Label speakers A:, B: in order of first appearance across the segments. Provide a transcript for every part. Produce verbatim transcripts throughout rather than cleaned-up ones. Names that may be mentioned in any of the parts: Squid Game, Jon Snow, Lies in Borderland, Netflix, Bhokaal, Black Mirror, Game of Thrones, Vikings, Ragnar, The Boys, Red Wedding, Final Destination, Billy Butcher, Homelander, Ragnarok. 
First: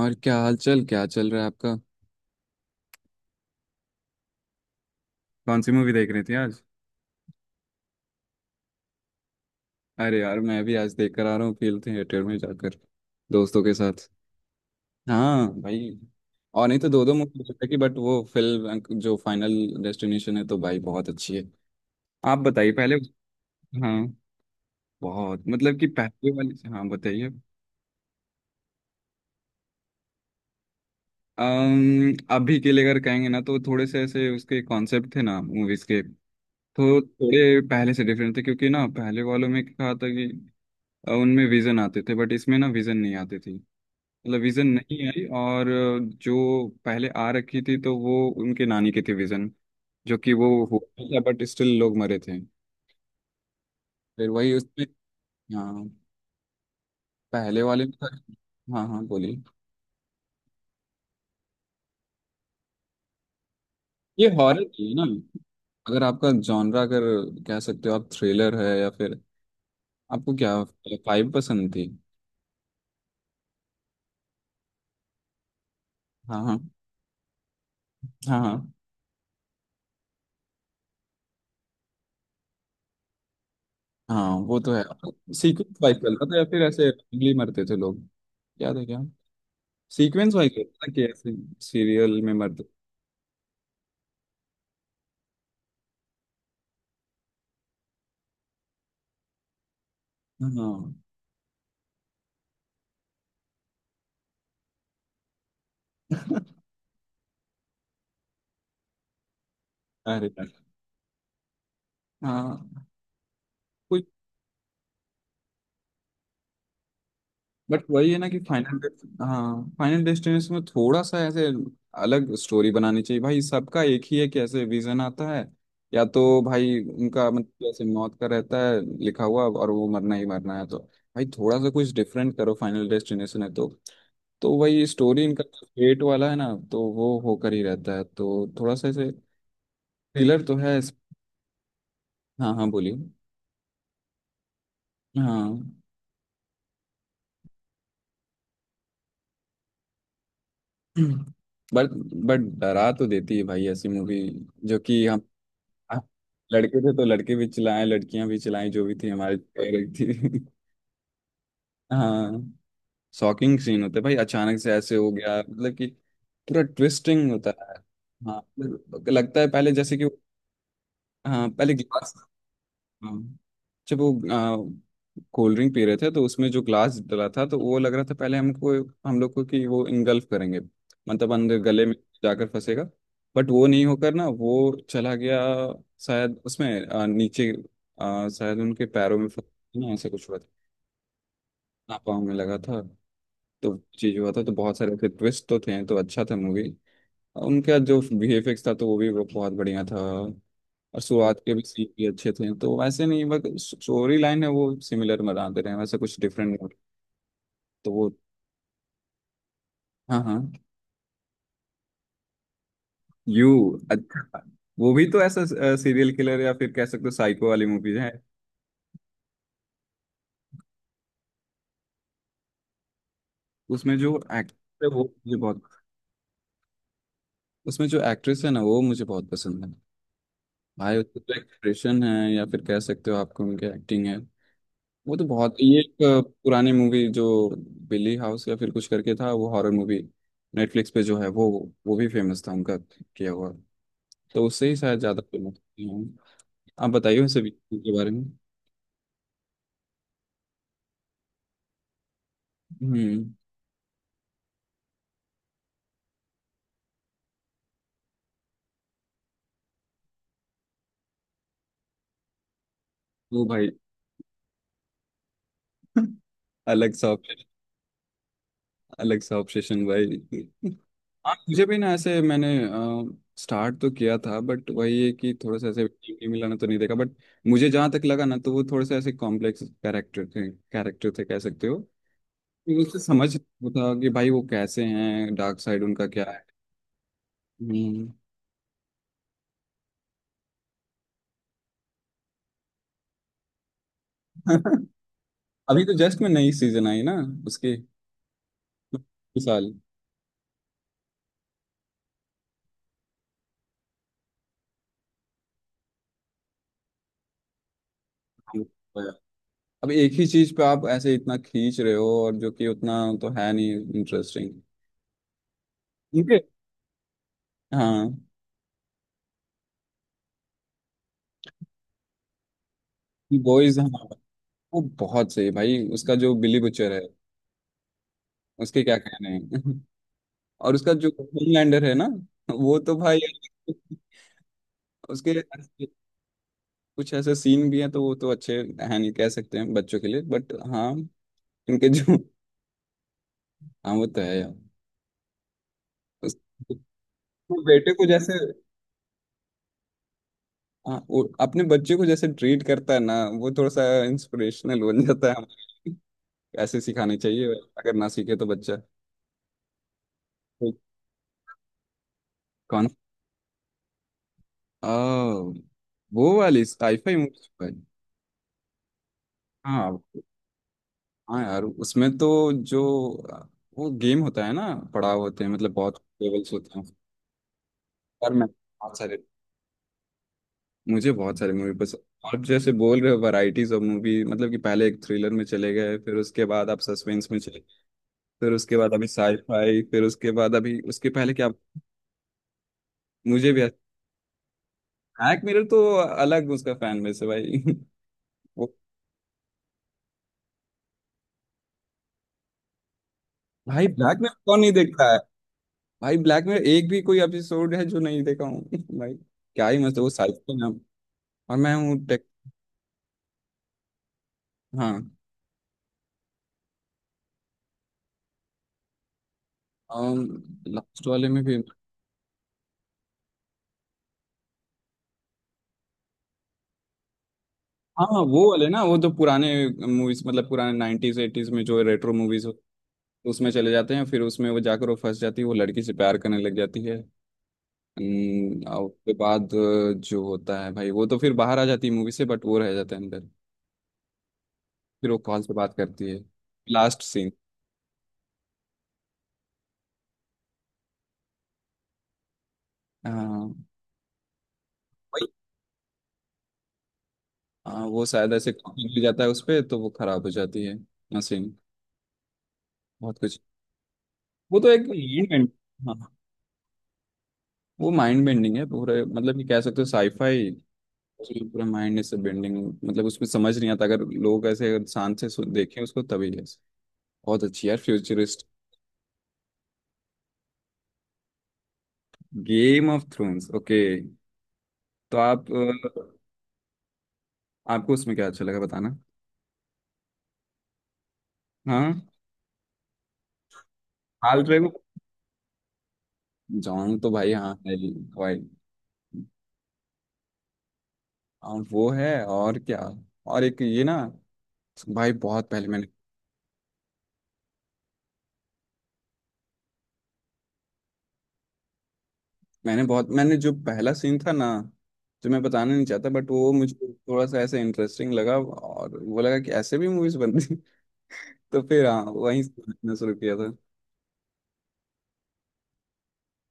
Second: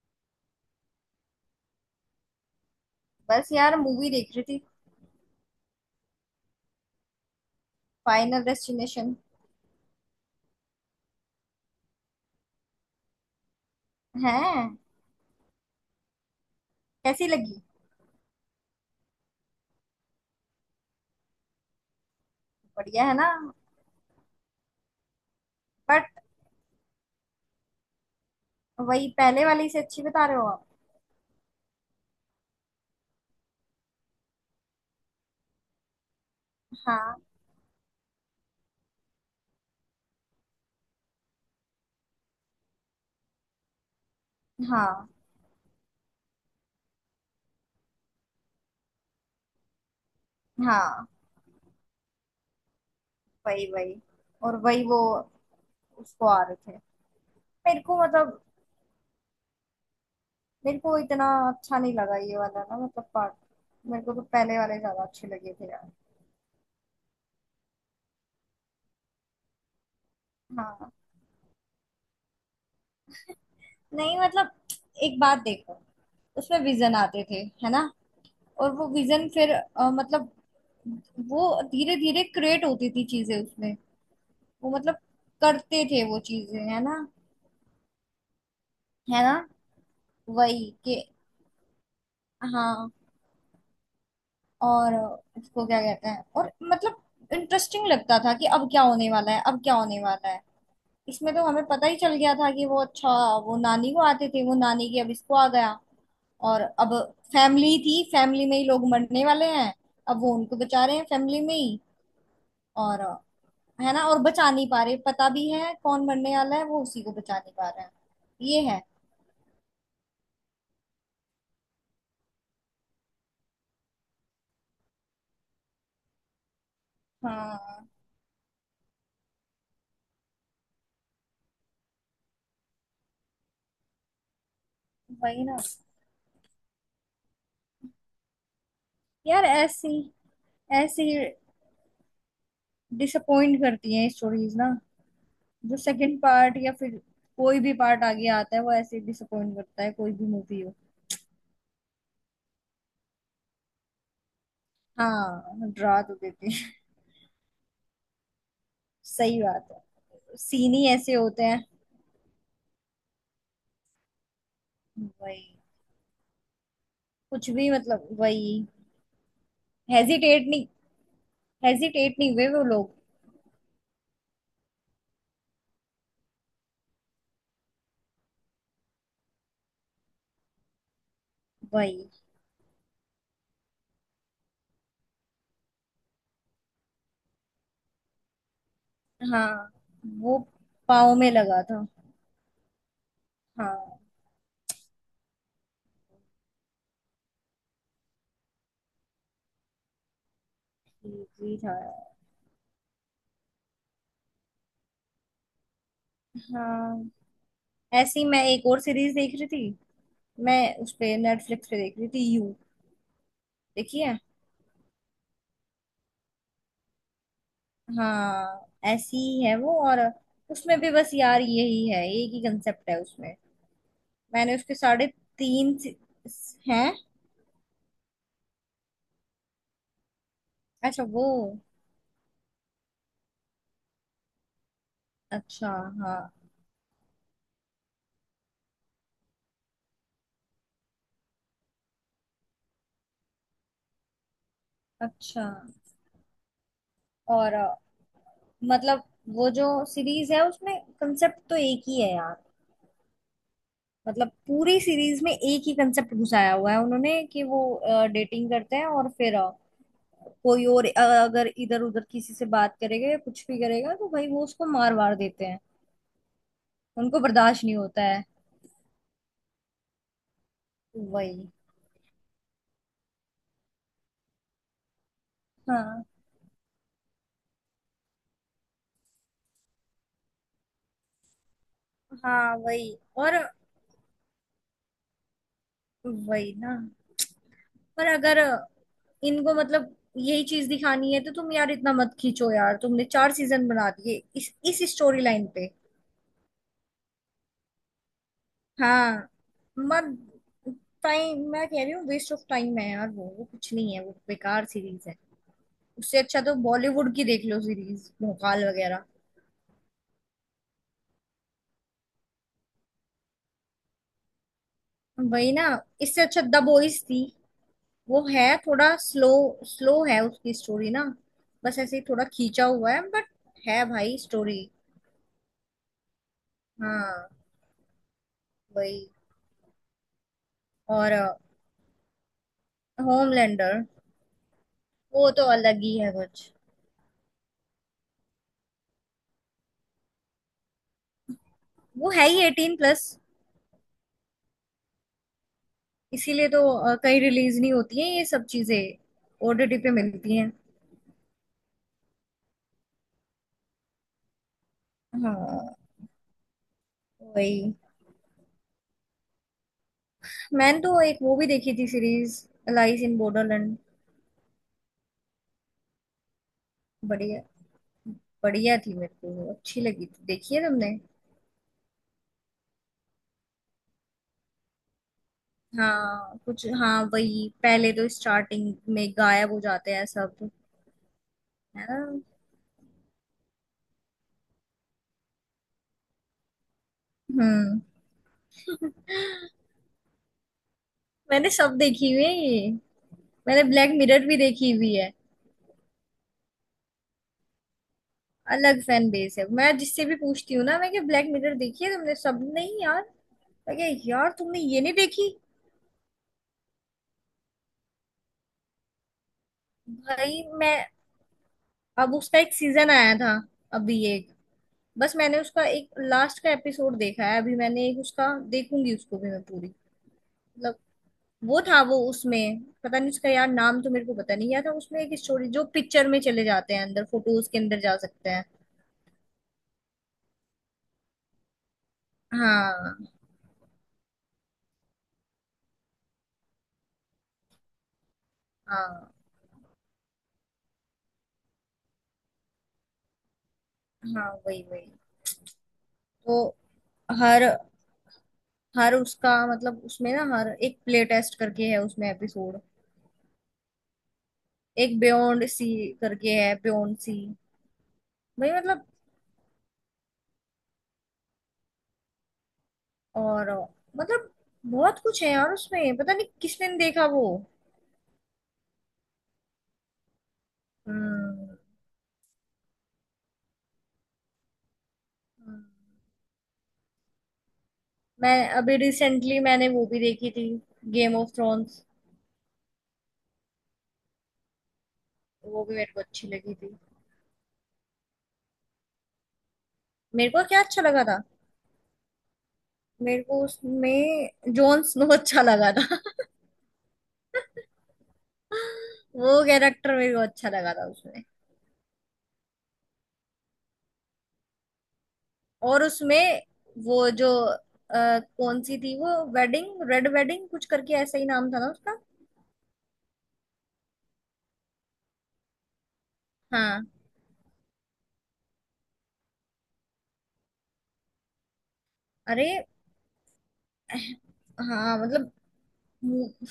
A: और क्या हाल चाल क्या चल रहा है आपका?
B: बस यार मूवी देख रही थी।
A: कौन सी मूवी देख रही थी आज?
B: फाइनल डेस्टिनेशन
A: अरे यार, मैं भी आज देख कर आ रहा हूँ, फिल्म थिएटर में जाकर दोस्तों के साथ।
B: है।
A: हाँ भाई। और नहीं तो दो दो
B: कैसी
A: मूवी
B: लगी?
A: देख की, बट वो फिल्म जो फाइनल डेस्टिनेशन है, तो भाई बहुत अच्छी है। आप बताइए पहले।
B: बढ़िया है ना?
A: हाँ। बहुत, मतलब कि
B: बट
A: पहले वाली हाँ बताइए।
B: वही पहले वाली से अच्छी बता रहे हो आप?
A: अम्म, अभी के लिए अगर कहेंगे ना, तो थोड़े से ऐसे उसके कॉन्सेप्ट थे ना मूवीज के। तो
B: हाँ
A: थोड़े पहले से डिफरेंट थे, क्योंकि ना पहले वालों में क्या था कि अ, उनमें विजन आते थे, बट इसमें ना विजन नहीं आती थी। मतलब विजन नहीं
B: हाँ
A: आई, और अ, जो पहले आ रखी थी, तो वो उनके नानी की थी विजन, जो कि वो हुआ
B: हाँ।
A: था, बट स्टिल लोग मरे थे।
B: वही वही।
A: फिर वही
B: और वही
A: उसमें।
B: वो
A: हाँ,
B: उसको आ रहे थे।
A: पहले
B: मेरे
A: वाले में
B: को
A: था।
B: मतलब,
A: हाँ हाँ बोलिए।
B: मेरे को इतना अच्छा नहीं लगा ये वाला ना, मतलब, पार्ट। मेरे को तो
A: ये
B: पहले
A: हॉरर
B: वाले
A: थी है ना।
B: ज्यादा अच्छे लगे थे यार।
A: अगर आपका जॉनरा, अगर कह सकते हो आप थ्रिलर है, या फिर आपको क्या
B: हाँ।
A: फाइव पसंद थी?
B: नहीं, मतलब एक बात देखो।
A: हाँ हाँ
B: उसमें विजन आते थे है ना?
A: हाँ हाँ
B: और वो विजन फिर अ, मतलब वो धीरे धीरे क्रिएट होती थी चीजें उसमें।
A: हाँ, वो
B: वो
A: तो है।
B: मतलब
A: सीक्रेट
B: करते
A: फाइव
B: थे
A: चल
B: वो
A: रहा था, या
B: चीजें
A: फिर
B: है
A: ऐसे
B: ना?
A: randomly मरते थे लोग। याद है क्या?
B: है ना?
A: सीक्वेंस वाइज
B: वही
A: होता है
B: कि
A: कि ऐसे सीरियल में मर्द।
B: हाँ। और उसको क्या कहते हैं, और मतलब इंटरेस्टिंग लगता था कि अब क्या होने वाला है, अब क्या होने वाला है।
A: हाँ
B: इसमें तो हमें पता ही चल गया था कि वो अच्छा वो नानी को आते थे, वो नानी की, अब इसको आ गया। और अब फैमिली थी, फैमिली में ही लोग मरने वाले हैं। अब
A: अरे
B: वो
A: यार,
B: उनको बचा रहे हैं फैमिली में ही।
A: हाँ।
B: और है
A: कोई,
B: ना, और बचा नहीं पा रहे, पता भी है कौन मरने वाला है वो उसी को बचा नहीं पा रहा
A: बट
B: है।
A: वही है ना कि
B: ये है।
A: फाइनल। हाँ, फाइनल डेस्टिनेशन में थोड़ा सा ऐसे अलग स्टोरी बनानी चाहिए भाई। सबका एक ही है कि ऐसे विजन आता है, या तो भाई उनका मतलब ऐसे
B: हाँ।
A: मौत का रहता है लिखा हुआ, और वो मरना ही मरना है। तो भाई थोड़ा सा कुछ डिफरेंट करो। फाइनल डेस्टिनेशन है तो तो वही स्टोरी, इनका
B: वही ना
A: फेट वाला है ना, तो वो होकर ही रहता है। तो थोड़ा सा ऐसे
B: यार। ऐसी
A: थ्रिलर तो है इस-
B: ऐसी
A: हाँ हाँ बोलिए।
B: डिसअपॉइंट करती हैं स्टोरीज ना।
A: हाँ,
B: जो सेकंड पार्ट या फिर कोई भी पार्ट आगे आता है, वो ऐसे डिसअपॉइंट करता है कोई भी मूवी हो।
A: बट बट डरा तो देती है भाई ऐसी मूवी। जो कि हम
B: हाँ डरा
A: हम
B: तो देती है।
A: लड़के थे, तो लड़के भी चिल्लाए, लड़कियां भी चिल्लाई, जो भी थी हमारे
B: सही बात
A: फेवरेट
B: है,
A: थी।
B: सीन ही ऐसे होते हैं।
A: हाँ। शॉकिंग सीन होते हैं भाई, अचानक से ऐसे हो गया,
B: वही।
A: मतलब कि पूरा ट्विस्टिंग
B: कुछ
A: होता
B: भी
A: है।
B: मतलब
A: हाँ,
B: वही।
A: मतलब लगता है पहले जैसे कि,
B: हेजिटेट नहीं
A: हाँ पहले गिलास।
B: हेजिटेट नहीं हुए वो लोग।
A: हाँ। जब वो कोल्ड ड्रिंक पी रहे थे, तो उसमें जो ग्लास डला था, तो वो लग रहा था पहले हमको, हम लोग को, कि वो इंगल्फ करेंगे, मतलब अंदर गले में
B: वही।
A: जाकर फंसेगा, बट वो नहीं होकर ना, वो चला गया। शायद उसमें अ, नीचे अ, शायद उनके पैरों में फंस
B: हाँ
A: ना, ऐसा कुछ हुआ
B: वो
A: था।
B: पाँव में लगा था।
A: ना पाँव में लगा था, तो
B: हाँ
A: चीज हुआ था, तो बहुत सारे ऐसे ट्विस्ट तो थे, तो अच्छा था मूवी। उनका जो वीएफएक्स था, तो वो भी बहुत बढ़िया था। और
B: ठीक
A: शुरुआत के
B: ही
A: भी
B: था।
A: सीन भी अच्छे थे, तो वैसे नहीं, बस स्टोरी लाइन है वो सिमिलर बनाते रहे हैं, वैसे कुछ डिफरेंट।
B: हाँ।
A: तो वो,
B: ऐसी मैं एक और सीरीज देख रही थी।
A: हाँ हाँ,
B: मैं उस पे नेटफ्लिक्स पे देख रही थी यू।
A: यू।
B: देखिए।
A: अच्छा, वो भी तो ऐसा सीरियल किलर, या फिर कह सकते हो साइको वाली मूवीज है।
B: हाँ ऐसी ही है वो। और उसमें भी बस यार यही है, एक ही कंसेप्ट है उसमें।
A: उसमें जो
B: मैंने उसके
A: एक्ट्रेस है वो
B: साढ़े
A: मुझे बहुत।
B: तीन सी- हैं।
A: उसमें जो एक्ट्रेस है ना, वो मुझे बहुत पसंद है। भाई
B: अच्छा
A: उसका
B: वो।
A: जो एक्सप्रेशन है, या फिर कह सकते हो आपको उनकी एक्टिंग है, वो तो बहुत।
B: अच्छा।
A: ये एक
B: हाँ।
A: अ, पुरानी मूवी, जो बिली हाउस या फिर कुछ करके था, वो हॉरर मूवी नेटफ्लिक्स पे जो है वो वो भी फेमस था उनका किया हुआ। तो उससे ही शायद ज्यादा
B: अच्छा।
A: फेमस हूँ। आप बताइए उनसे भी
B: और अ,
A: के बारे में।
B: मतलब वो जो सीरीज है उसमें कंसेप्ट तो एक ही है यार।
A: हम्म।
B: मतलब पूरी सीरीज में एक ही कंसेप्ट घुसाया हुआ है उन्होंने, कि वो डेटिंग करते हैं और फिर अ, कोई और अ, अगर इधर उधर किसी से बात करेगा या
A: वो
B: कुछ भी
A: भाई
B: करेगा तो भाई वो उसको मार वार देते हैं।
A: अलग सा
B: उनको
A: obsession-
B: बर्दाश्त नहीं होता है।
A: अलग सा ऑब्सेशन भाई। हाँ
B: वही।
A: मुझे भी ना, ऐसे मैंने स्टार्ट तो किया था, बट वही है कि थोड़ा सा ऐसे
B: हाँ
A: टीवी मिलाना तो नहीं देखा, बट मुझे जहाँ तक लगा ना, तो वो थोड़े से ऐसे कॉम्प्लेक्स कैरेक्टर थे, कैरेक्टर थे कह सकते हो।
B: हाँ। वही
A: उससे समझ
B: और
A: वो था कि भाई वो कैसे हैं, डार्क साइड उनका क्या है।
B: वही ना। पर
A: हम्म
B: अगर इनको मतलब यही चीज दिखानी है, तो तुम यार इतना मत खींचो यार। तुमने चार सीजन बना दिए इस इस स्टोरी लाइन पे।
A: अभी तो जस्ट में नई सीजन आई ना उसकी,
B: हाँ
A: इस
B: मत। टाइम मैं कह रही हूँ वेस्ट ऑफ टाइम है यार। वो वो कुछ नहीं है। वो बेकार सीरीज है। उससे अच्छा तो बॉलीवुड की देख लो, सीरीज भोकाल वगैरह।
A: साल। अब एक ही चीज पे आप ऐसे इतना खींच रहे हो, और जो कि उतना तो है नहीं इंटरेस्टिंग,
B: वही ना। इससे
A: क्योंकि
B: अच्छा द बॉयज थी।
A: हाँ।
B: वो है थोड़ा स्लो। स्लो है उसकी स्टोरी ना। बस ऐसे ही थोड़ा खींचा हुआ है, बट
A: बॉयज,
B: है
A: हाँ
B: भाई स्टोरी।
A: वो बहुत सही भाई। उसका जो बिली बुचर है,
B: हाँ
A: उसके क्या
B: वही।
A: कहने हैं और उसका जो
B: और
A: होमलैंडर है ना, वो तो भाई
B: होमलैंडर
A: उसके
B: वो तो अलग
A: ऐसे-
B: ही है कुछ।
A: कुछ ऐसे सीन भी हैं, तो वो तो अच्छे हैं, नहीं कह सकते हैं बच्चों के लिए, बट हाँ इनके
B: वो
A: जो
B: है ही एटीन प्लस।
A: हाँ वो तो है यार। उस
B: इसीलिए तो अ, कहीं रिलीज
A: वो
B: नहीं
A: बेटे
B: होती
A: को
B: है ये
A: जैसे,
B: सब चीजें। ओटीटी पे मिलती हैं।
A: हाँ वो अपने बच्चे को जैसे ट्रीट करता है ना, वो थोड़ा सा इंस्पिरेशनल बन जाता
B: हाँ
A: है। ऐसे सिखाने चाहिए,
B: वही।
A: अगर ना सीखे तो बच्चा। कोई-
B: मैंने तो एक वो भी देखी थी सीरीज।
A: कौन?
B: लाइस इन बॉर्डरलैंड।
A: आ, वो वाली साइफाई
B: बढ़िया।
A: मूवी?
B: बढ़िया थी, मेरे को वो अच्छी
A: हाँ
B: लगी थी। देखी है तुमने?
A: हाँ यार, उसमें तो जो वो गेम होता है ना, पड़ाव होते हैं, मतलब बहुत
B: हाँ
A: लेवल्स
B: कुछ
A: होते हैं।
B: हाँ वही, पहले तो
A: यार मैं
B: स्टार्टिंग
A: बहुत
B: में
A: सारे
B: गायब हो जाते हैं सब।
A: मुझे बहुत सारे मूवी
B: है
A: पसंद।
B: ना?
A: आप जैसे बोल रहे हो वैरायटीज ऑफ मूवी, मतलब कि पहले एक थ्रिलर में चले गए, फिर उसके बाद आप सस्पेंस में चले,
B: हम्म।
A: फिर उसके बाद अभी साईफाई, फिर उसके बाद अभी उसके पहले क्या।
B: मैंने सब देखी हुई है ये।
A: मुझे भी।
B: मैंने ब्लैक मिरर भी देखी हुई है।
A: ब्लैक मिरर तो अलग उसका फैन बेस है भाई वो
B: अलग फैन बेस है, मैं जिससे भी पूछती हूँ ना, मैं कि ब्लैक मिरर देखी है तुमने? सब नहीं यार।
A: भाई,
B: अरे
A: ब्लैक में
B: यार तुमने
A: कौन नहीं
B: ये नहीं
A: देखता है।
B: देखी?
A: भाई, ब्लैक में एक भी कोई एपिसोड है जो नहीं देखा हूँ भाई। क्या ही मस्त है वो
B: भाई
A: साइकिल
B: मैं।
A: नाम, और मैं हूँ
B: अब
A: टेक।
B: उसका एक सीजन आया था अभी एक।
A: हाँ,
B: बस मैंने उसका एक लास्ट का एपिसोड देखा है, अभी मैंने एक उसका। देखूंगी उसको भी मैं पूरी। मतलब
A: लास्ट वाले में भी।
B: वो था, वो उसमें पता नहीं उसका यार नाम तो मेरे को पता नहीं याद था, उसमें एक स्टोरी जो पिक्चर में चले जाते हैं अंदर, फोटोज के अंदर जा
A: हाँ
B: सकते
A: वो
B: हैं।
A: वाले ना, वो तो पुराने मूवीज, मतलब पुराने नाइनटीज एटीज में जो रेट्रो मूवीज हो,
B: हाँ
A: उसमें चले जाते हैं। फिर उसमें वो जाकर वो फंस जाती है, वो लड़की से प्यार करने लग जाती है। हम्म, और
B: हाँ
A: उसके बाद अ, जो होता है भाई, वो तो फिर बाहर आ जाती है मूवी से, बट वो रह जाता है अंदर।
B: हाँ। वही वही।
A: फिर वो कॉल से बात करती है,
B: तो
A: लास्ट सीन।
B: हर हर उसका मतलब उसमें ना हर एक प्ले टेस्ट करके है उसमें एपिसोड।
A: हाँ
B: एक बियॉन्ड सी करके है, बियॉन्ड सी।
A: हाँ, वो शायद ऐसे
B: भाई मतलब
A: कॉफी मिल जाता है उस पे, तो वो खराब हो जाती है मशीन। बहुत कुछ,
B: और मतलब
A: वो तो एक
B: बहुत कुछ
A: माइंड
B: है
A: बेंड।
B: यार उसमें,
A: हाँ,
B: पता नहीं किसने नहीं देखा वो।
A: वो माइंड बेंडिंग है पूरे, मतलब कि कह सकते हो साईफाई, उसमें
B: हम्म
A: पूरा माइंड से बेंडिंग। मतलब उसमें समझ नहीं आता, अगर लोग ऐसे, अगर शांत से सु-
B: हम्म।
A: देखें उसको तभी ऐसे। बहुत अच्छी यार,
B: मैं
A: फ्यूचरिस्ट।
B: अभी रिसेंटली मैंने वो भी देखी थी, Game of Thrones.
A: Game of Thrones, okay. तो आप
B: वो भी मेरे को
A: अ,
B: अच्छी लगी थी।
A: आपको उसमें क्या अच्छा लगा, बताना।
B: मेरे को क्या अच्छा लगा था?
A: हाँ,
B: मेरे को उसमें
A: हाल ट्रेगो।
B: जॉन स्नो अच्छा लगा था।
A: जॉन तो भाई हाँ है ही, भाई।
B: वो कैरेक्टर मेरे को अच्छा लगा था उसमें।
A: और वो है और क्या, और एक ये ना, भाई बहुत पहले
B: और
A: मैंने,
B: उसमें वो जो अ, कौन सी थी वो वेडिंग, रेड वेडिंग कुछ करके ऐसा ही नाम था ना उसका।
A: मैंने बहुत, मैंने जो पहला सीन था ना, जो मैं बताना नहीं चाहता, बट वो मुझे
B: हाँ।
A: थोड़ा सा ऐसे इंटरेस्टिंग लगा, और वो लगा कि ऐसे भी मूवीज बनती हैं। तो फिर हाँ, वहीं
B: अरे
A: से देखना शुरू किया था।
B: हाँ मतलब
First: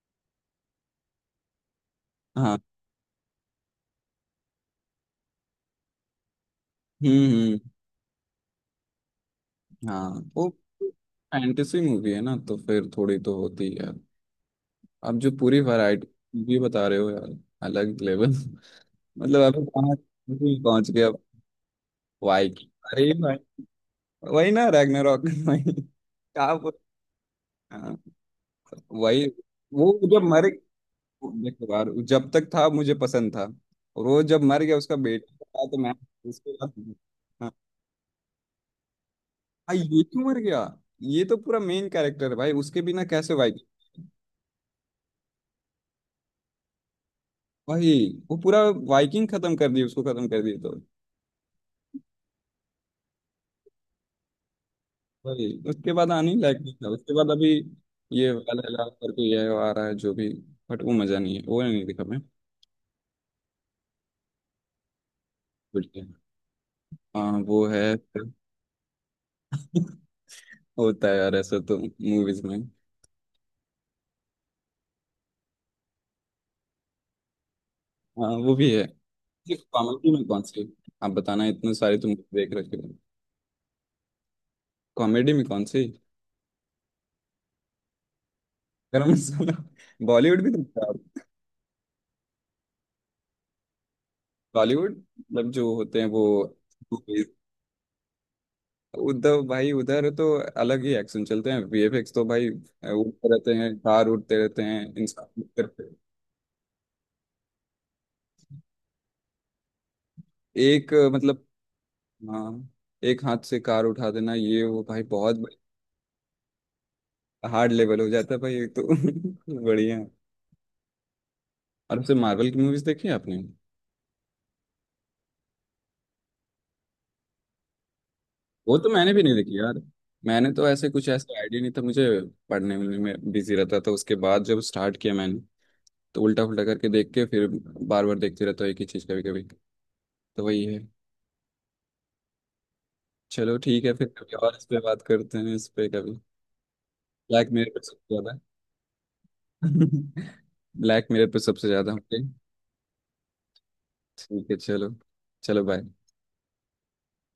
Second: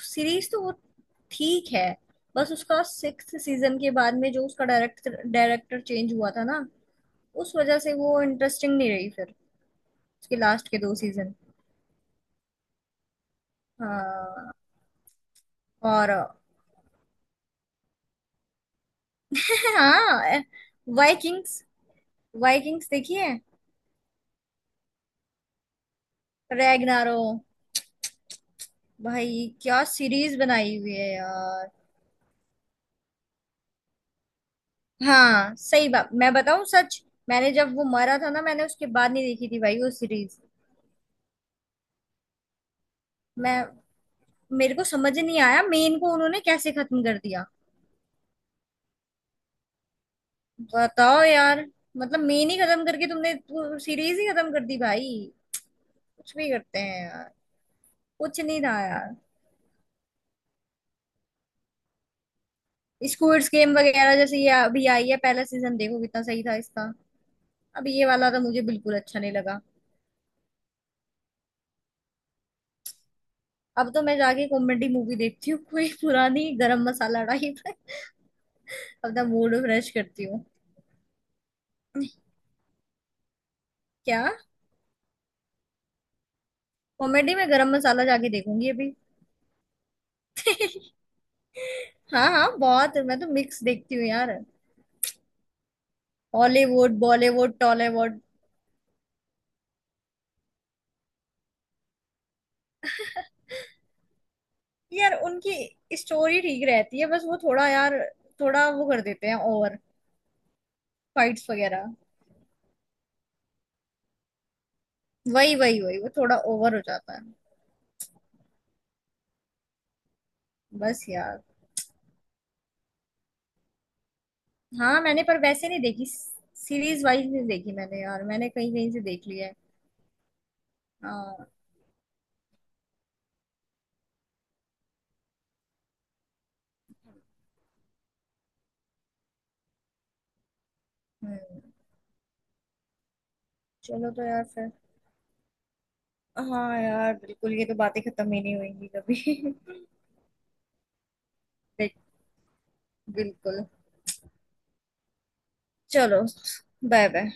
B: सीरीज तो वो ठीक है। बस
A: हाँ,
B: उसका सिक्स सीजन के बाद में जो उसका डायरेक्टर डायरेक्टर चेंज हुआ था ना,
A: हम्म
B: उस
A: हम्म।
B: वजह से वो इंटरेस्टिंग नहीं रही फिर
A: हाँ,
B: उसके
A: वो
B: लास्ट के दो सीजन।
A: फैंटेसी मूवी है ना, तो फिर थोड़ी तो होती है।
B: हाँ
A: अब जो पूरी वैरायटी
B: और।
A: मूवी बता रहे हो यार, अलग लेवल मतलब अब कहाँ
B: हाँ
A: पहुंच गया।
B: वाइकिंग्स।
A: वाई।
B: वाइकिंग्स
A: अरे
B: देखिए।
A: भाई, वही ना रैग्नारॉक वही आप
B: रैग्नारो।
A: वही।
B: भाई क्या
A: वो जब
B: सीरीज
A: मर
B: बनाई हुई है यार।
A: देखो यार, जब तक था मुझे पसंद था, और वो जब मर गया, उसका बेटा
B: हाँ
A: था, तो
B: सही
A: मैं
B: बात मैं
A: उसके
B: बताऊं
A: बाद।
B: सच। मैंने
A: हाँ
B: जब वो मरा था ना, मैंने उसके बाद नहीं देखी थी
A: हाँ,
B: भाई वो
A: ये क्यों मर
B: सीरीज।
A: गया? ये तो पूरा मेन कैरेक्टर है भाई, उसके बिना कैसे
B: मैं
A: वाइकिंग।
B: मेरे को समझ नहीं आया मेन को उन्होंने कैसे खत्म कर दिया।
A: भाई, वो पूरा वाइकिंग खत्म कर दी, उसको खत्म कर दी, तो
B: बताओ यार। मतलब मेन ही खत्म करके तुमने सीरीज ही खत्म कर दी भाई।
A: भाई उसके बाद आने
B: कुछ
A: ही
B: भी
A: लायक नहीं
B: करते
A: था,
B: हैं
A: उसके बाद
B: यार।
A: अभी ये
B: कुछ नहीं था
A: वाला
B: यार।
A: करके ये आ रहा है जो भी, बट वो मजा नहीं है, वो नहीं दिखा मैं।
B: स्क्विड गेम वगैरह जैसे ये अभी आई है, पहला सीजन देखो
A: बिल्कुल,
B: कितना सही था इसका।
A: हाँ वो है
B: अब ये वाला तो मुझे बिल्कुल अच्छा नहीं लगा।
A: होता है यार ऐसा तो मूवीज में।
B: अब तो मैं जाके कॉमेडी मूवी देखती हूँ, कोई पुरानी गरम मसाला टाइप।
A: हाँ, वो भी है।
B: अपना मूड
A: सिर्फ
B: फ्रेश
A: कॉमेडी
B: करती
A: में कौन
B: हूँ।
A: सी, आप बताना, इतने सारे तुम देख रखे हो।
B: क्या?
A: कॉमेडी में कौन सी?
B: कॉमेडी में गरम मसाला जाके देखूंगी अभी।
A: गरम मसाला, बॉलीवुड भी देखते हो आप।
B: हाँ हाँ बहुत, मैं तो मिक्स देखती हूँ यार।
A: बॉलीवुड मतलब, जो होते हैं वो
B: हॉलीवुड बॉलीवुड टॉलीवुड।
A: उद्धव भाई, उधर तो अलग ही एक्शन चलते हैं, वीएफएक्स तो भाई उड़ते रहते हैं, कार उड़ते रहते हैं,
B: यार
A: इंसान करते हैं।
B: उनकी स्टोरी ठीक रहती है, बस वो थोड़ा यार, थोड़ा वो कर देते हैं ओवर।
A: एक मतलब,
B: फाइट्स वगैरह।
A: हाँ एक हाथ से कार उठा देना, ये वो भाई बहुत
B: वही वही वही वो थोड़ा ओवर हो जाता है।
A: हार्ड लेवल हो जाता है, भाई ये तो बढ़िया।
B: बस यार।
A: और उससे मार्वल की मूवीज देखी है आपने।
B: हाँ मैंने, पर वैसे नहीं देखी। सीरीज वाइज नहीं देखी मैंने यार। मैंने कहीं
A: वो तो
B: कहीं से
A: मैंने भी
B: देख
A: नहीं
B: ली है।
A: देखी यार। मैंने तो ऐसे कुछ ऐसा
B: हाँ।
A: आइडिया नहीं था मुझे, पढ़ने में, में बिजी रहता था। उसके बाद जब स्टार्ट किया मैंने, तो उल्टा फुल्टा करके देख के फिर बार बार देखते रहता हूँ एक ही चीज कभी कभी, तो वही है।
B: हम्म।
A: चलो, ठीक है, फिर
B: चलो तो
A: कभी
B: यार
A: और इस
B: फिर।
A: पे बात करते हैं, इस पे कभी।
B: हाँ यार
A: ब्लैक
B: बिल्कुल, ये
A: मिरर
B: तो
A: पे
B: बातें
A: सबसे
B: खत्म
A: ज्यादा
B: ही नहीं होंगी कभी।
A: ब्लैक मिरर पे सबसे ज्यादा
B: देख
A: होते हैं।
B: बिल्कुल।
A: ठीक है, चलो। चलो बाय।
B: चलो। Bye bye.